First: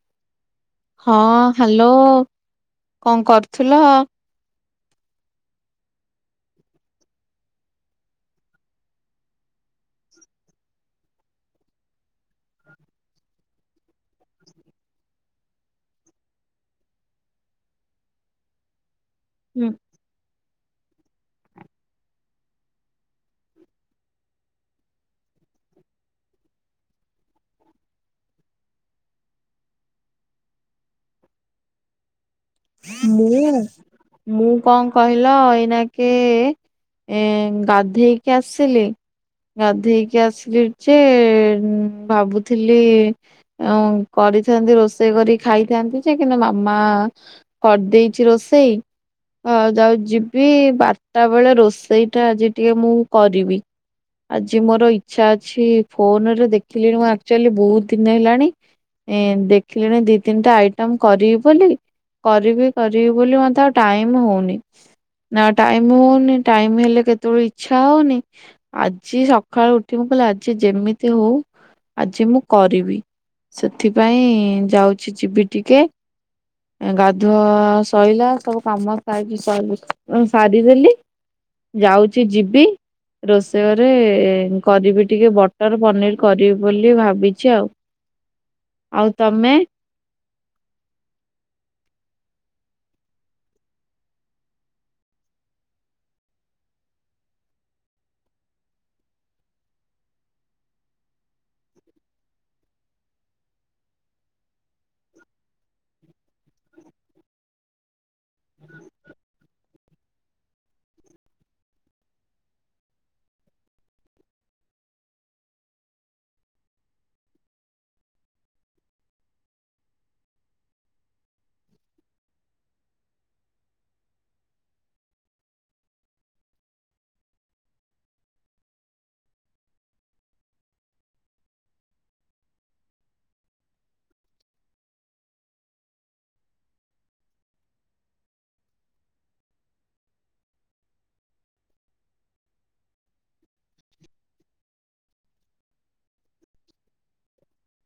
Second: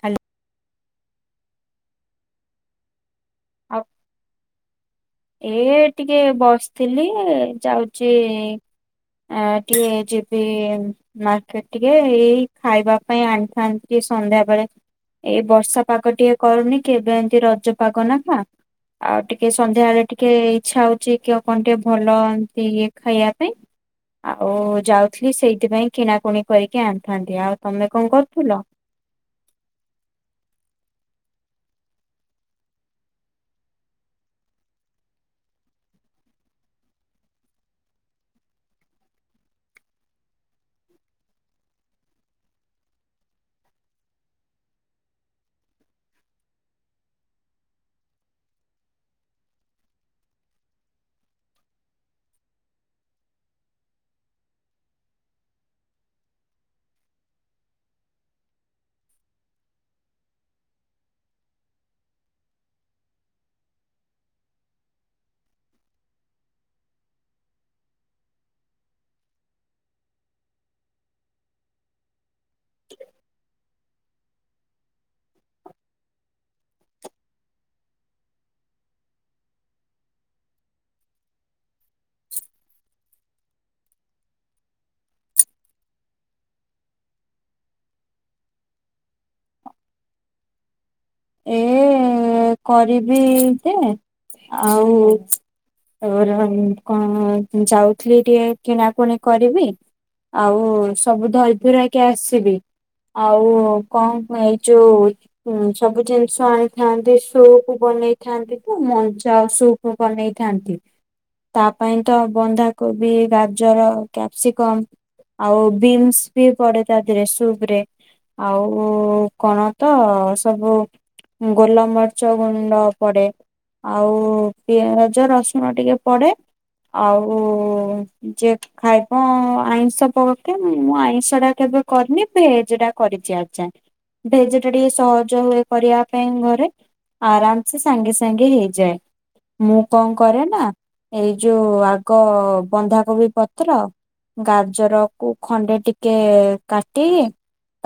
Hello. ହଁ hello କଣ କରୁଥିଲ? ଆଉ ଏ ଟିକେ ବସିଥିଲି ଯାଉଚି ଆ ଟିକେ ଯିବି। ମାର୍କେଟ ଟିକେ ଏଇ ଖାଇବା ପାଇଁ ଆଣିଥାନ୍ତି ଟିକେ ସନ୍ଧ୍ୟା ବେଳେ। ଏଇ ବର୍ଷା ପାଗ ଟିକେ କରୁନି କେବେ ଏମିତି ରଜ ପାଗ ନା କଣ ଆଉ ଟିକେ ଏଇ ମ୍ ସନ୍ଧ୍ୟା ବଳେ ଟିକେ ଇଛା ହଉଛି କିଅ କଣ ଟିକେ ଭଲ ଏମିତି ଇଏ ଖାଇବା ପାଇଁ। ଆଉ ଯାଉଥିଲି ସେଇଥିପାଇଁ କିଣାକୁଣି କରିକି ଆଣିଥାନ୍ତି। ଆଉ ତମେ କଣ କରୁଥିଲ? ମୁଁ ମୁଁ କଣ କହିଲ ଏଇନା କେ ଏ ଗାଧେଇକି ଆସିଲି। ଗାଧେଇକି ଆସିଲି ଯେ ଭାବୁଥିଲି ଆଉ କରିଥାନ୍ତି ରୋଷେଇ କରି ଖାଇଥାନ୍ତି ଯେ କିନ୍ତୁ ମାମା କରିଦେଇଛି ରୋଷେଇ। ଅ ଯାଉଚି ଯିବି ବାରଟା ବେଳେ ରୋଷେଇ ଟା ଆଜି ଟିକେ ମୁଁ କରିବି। ଆଜି ମୋର ଇଚ୍ଛା ଅଛି ଫୋନରେ ଦେଖିଲିଣି ମୁଁ ଆକ୍ଚୁଆଲି ବହୁତ ଦିନି ହେଲାଣି ଇଁ ଦେଖିଲିଣି ଦି ତିନିଟା ଆଇଟମ୍ କରିବି ବୋଲି କରିବି କରିବି ବୋଲି ମତେ ଆଉ ଟାଇମ୍ ହଉନି। ନାଁ ଟାଇମ ହଉନି, ଟାଇମ ହେଲେ କେତେବେଳେ ଇଚ୍ଛା ହଉନି। ଆଜି ସକାଳୁ ଉଠି ମୁଁ କହିଲି, ଆଜି ଯେମିତି ହଉ ଆଜି ମୁଁ କରିବି। ସେଥିପାଇଁ ଯାଉଛି ଯିବି ଟିକେ ଗାଧୁଆ ସଇଲା ସବୁ କାମ ଖାଇ ପିଇ ସରି ସାରିଦେଲି। ଯାଉଛି ଯିବି ରୋଷେଇ ଘରେ କରିବି, ଟିକେ ବଟର ପନିର କରିବି ବୋଲି ଭାବିଛି ଆଉ। ଆଉ ତମେ? ଏ କରିବି ଯେ, ଆଉ ହଉ ର କଣ ଯାଉଥିଲି ଟିକେ କିଣାକୁଣି କରିବି। ଆଉ, ସବୁ ଧରିଧୁରା କି ଆସିବି। ଆଉ କଣ ଏଇ ଯୋଉ ସବୁ ଜିନିଷ ଆଣିଥାନ୍ତି ସୁପ ବନେଇଥାନ୍ତି କୁ ମଞ୍ଜା ସୁପ ବନେଇଥାନ୍ତି। ତା ପାଇଁ ତ ବନ୍ଧାକୋବି, ଗାଜର, କ୍ୟାପସିକମ୍। ଆଉ ବିନ୍ସ ବି ପଡେ ତା ଦେହରେ, ସୁପ ରେ। ଆଉ କଣ ତ ସବୁ ଗୋଲମରିଚ ଗୁଣ୍ଡ ପଡେ। ଆଉ ପିଆଜ, ରସୁଣ ଟିକେ ପଡେ। ଆଉ ଯେ ଖାଇବ ଆଇଁଷ ପକେ ମୁଁ ଆଇଁଷ ଟା କେବେ କରିନି, ଭେଜଟା କରିଛି ଆଛା। ଭେଜ ଟା ଟିକିଏ ସହ ଜ ହୁଏ କରିବା ପାଇଁ ଘରେ। ଆରାମ ସେ ସାଙ୍ଗେ ସାଙ୍ଗେ ହେଇଯାଏ। ମୁଁ କଣ କରେ ନା, ଏଇ ଯୋଉ ଆଗ ବନ୍ଧାକୋବି ପତ୍ର ଗାଜରକୁୁ ଖଣ୍ଡେ ଟିକେ କାଟିକି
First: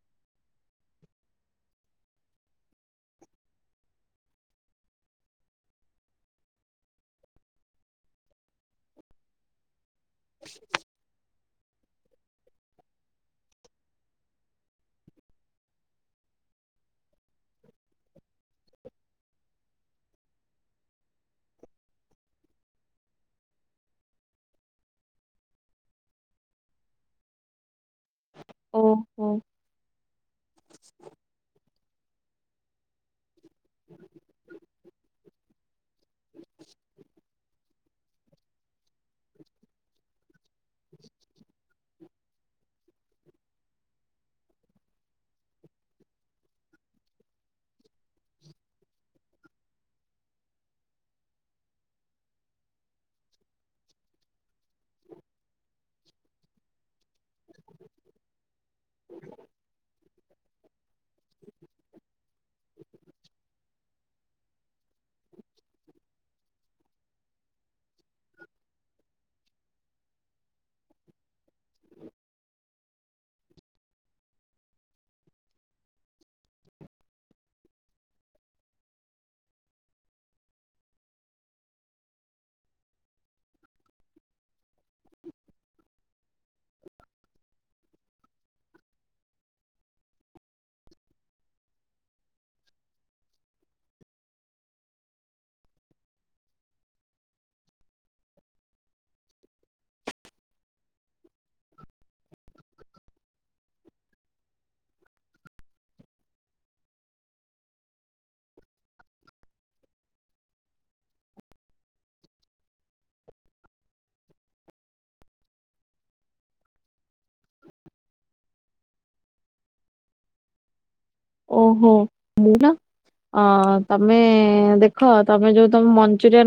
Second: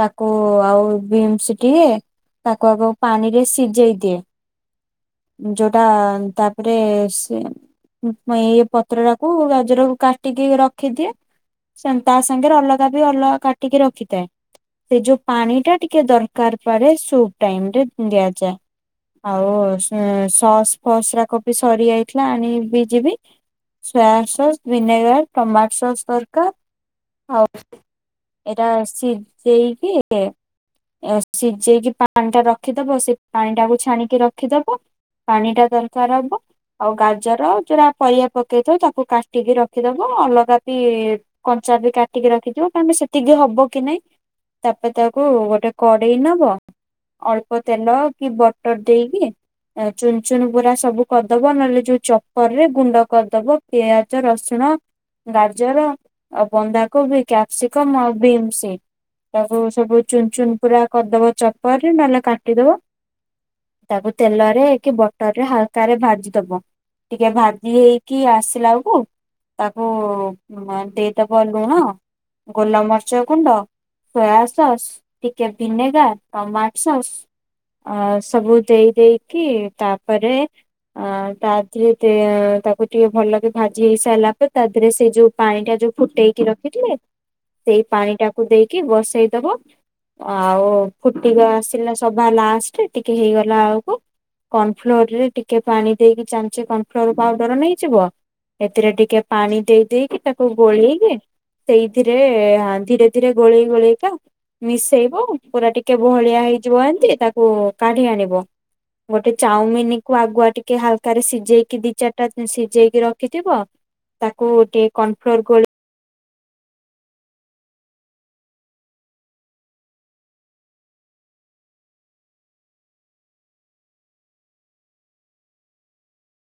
ତାକୁ ଆଉ ବିନ୍ସ ଟିକେ ତାକୁ ଆଗ ପାଣିରେ ସିଝେଇ ଦିଏ। ଯୋଉଟା ତାପରେ ସେ ଏଇ ପତ୍ର ଟାକୁ ଗାଜରକୁ କାଟିକି ରଖିଦିଏ। ତା, ସାଙ୍ଗରେ ଅଲଗା ବି ଅଲଗା କାଟିକି ରଖିଥାଏ। ସେ ଯୋଉ ପାଣି ଟା ଟିକେ ଦରକାର, ପରେ ସୁପ ଟାଇମ ରେ ଦିଆଯାଏ। ଆଉ ସ ସସ ଫସ ରାକ ବି ସରିଯାଇଥିଲା ଆଣିବି ଯିବି। Soya sauce, vinegar, tomato sauce ଦରକାର ଆଉ ଏଟା ଓହୋ ସିଜେଇକି ଦେ ସିଜେଇକି ପାଣିଟା ରଖିଦବ, ସେ ପାଣି ଟାକୁ ଛାଣିକି ରଖିଦବ ପାଣିଟା ଦରକାର ହବ। ଆଉ ଗାଜର ଯୋଉରା ପରିବା ପକେଇଥବ ତାକୁ କାଟିକି ରଖିଦବ ଅଲଗା ବି କଞ୍ଚା ବି କାଟିକି ରଖିଥିବ। କାରଣ ସେତିକି ହବ କି ନାଇଁ। ତାପରେ, ତାକୁ ଗୋଟେ କଡେଇ ନବ। ଅଳ୍ପ ତେଲ କି ବଟର ଦେଇକି ଆ ଚୁନଚୁନ ପୁରା ସବୁ କରିଦବ ନହେଲେ ଯୋଉ ଚପର ରେ ଗୁଣ୍ଡ କରିଦବ। ପିଆଜ ରସୁଣ ଗାଜର ଆଉ ବନ୍ଧା କୋବି, କ୍ୟାପ୍ସିକମ୍ ଆଉ ବିନ୍ସ ତାକୁ ସବୁ ଚୁନଚୁନ ପୁରା କରିଦବ ଚ କରି ନହେଲେ କାଟିଦବ। ତାକୁ, ତେଲରେ କି ବଟରରେ ହାଲକାରେ ଭାଜି ଦବ। ଟିକେ ଭାଜି ହେଇକି ଆସିଲାକୁ ତାକୁ ଦେଇଦବ ଲୁଣ। ଗୋଲମରିଚ ଗୁଣ୍ଡ, ସୋୟା ସସ୍ ଟିକେ ଭିନେଗାର ଟମାଟ ସସ ଅ ସବୁ ଦେଇ ଦେଇକି, ତାପରେ ଆ ତା ଦେହରେ ତେ ତାକୁ ଟିକେ ଭଲକି ଭାଜି ହେଇ ସାରିଲା ପରେ ତା, ଦେହରେ ସେ ଯୋଉ ପାଣି ଟା ଯୋଉ ଫୁଟେଇକି ରଖିଥିଲେ, ସେଇ ପାଣିଟା କୁ ଦେଇକି ବସେଇ ଦବ। ଆଉ ଫୁଟିକ ଆସିଲା ସଭା ଲାଷ୍ଟ ଟିକେ ହେଇଗଲା ଆଳକୁ କର୍ଣ ଫ୍ଲୋର ରେ ଟିକେ ପାଣି ଦେଇକି, ଚାମୋଚେ କର୍ନଫ୍ଲୋର ପାଉଡର ନେଇଯିବ। ଏଥିରେ ଟିକେ ପାଣି ଦେଇ ଦେଇକି ତାକୁ ଗୋଳେଇକି ସେଇଥିରେ ଧୀରେ ଧୀରେ ଗୋଳେଇ ଗୋଳେଇକା ମିଶେଇବ। ପୁରା ଟିକେ କେବ ଭଳିଆ ହେଇଯିବ ଏମିତି ତାକୁ କାଢି ଆଣିବ। ଗୋଟେ ଚାଉମିନ କୁୁ ଆଗୁଆ ଟିକେ ହାଲକା ରେ ସିଝେଇକି ଦି ଚାରିଟା ସିଝେଇକି ରଖିଥିବ। ତାକୁ ଟିକେ କର୍ଣଫ୍ଲୋର ଗୋ ଓହୋ ମୁଁ ନା ଅଁ ତମେ ଦେଖ ତମେ ଯୋଉ ତମ ମଞ୍ଚୁରିଆ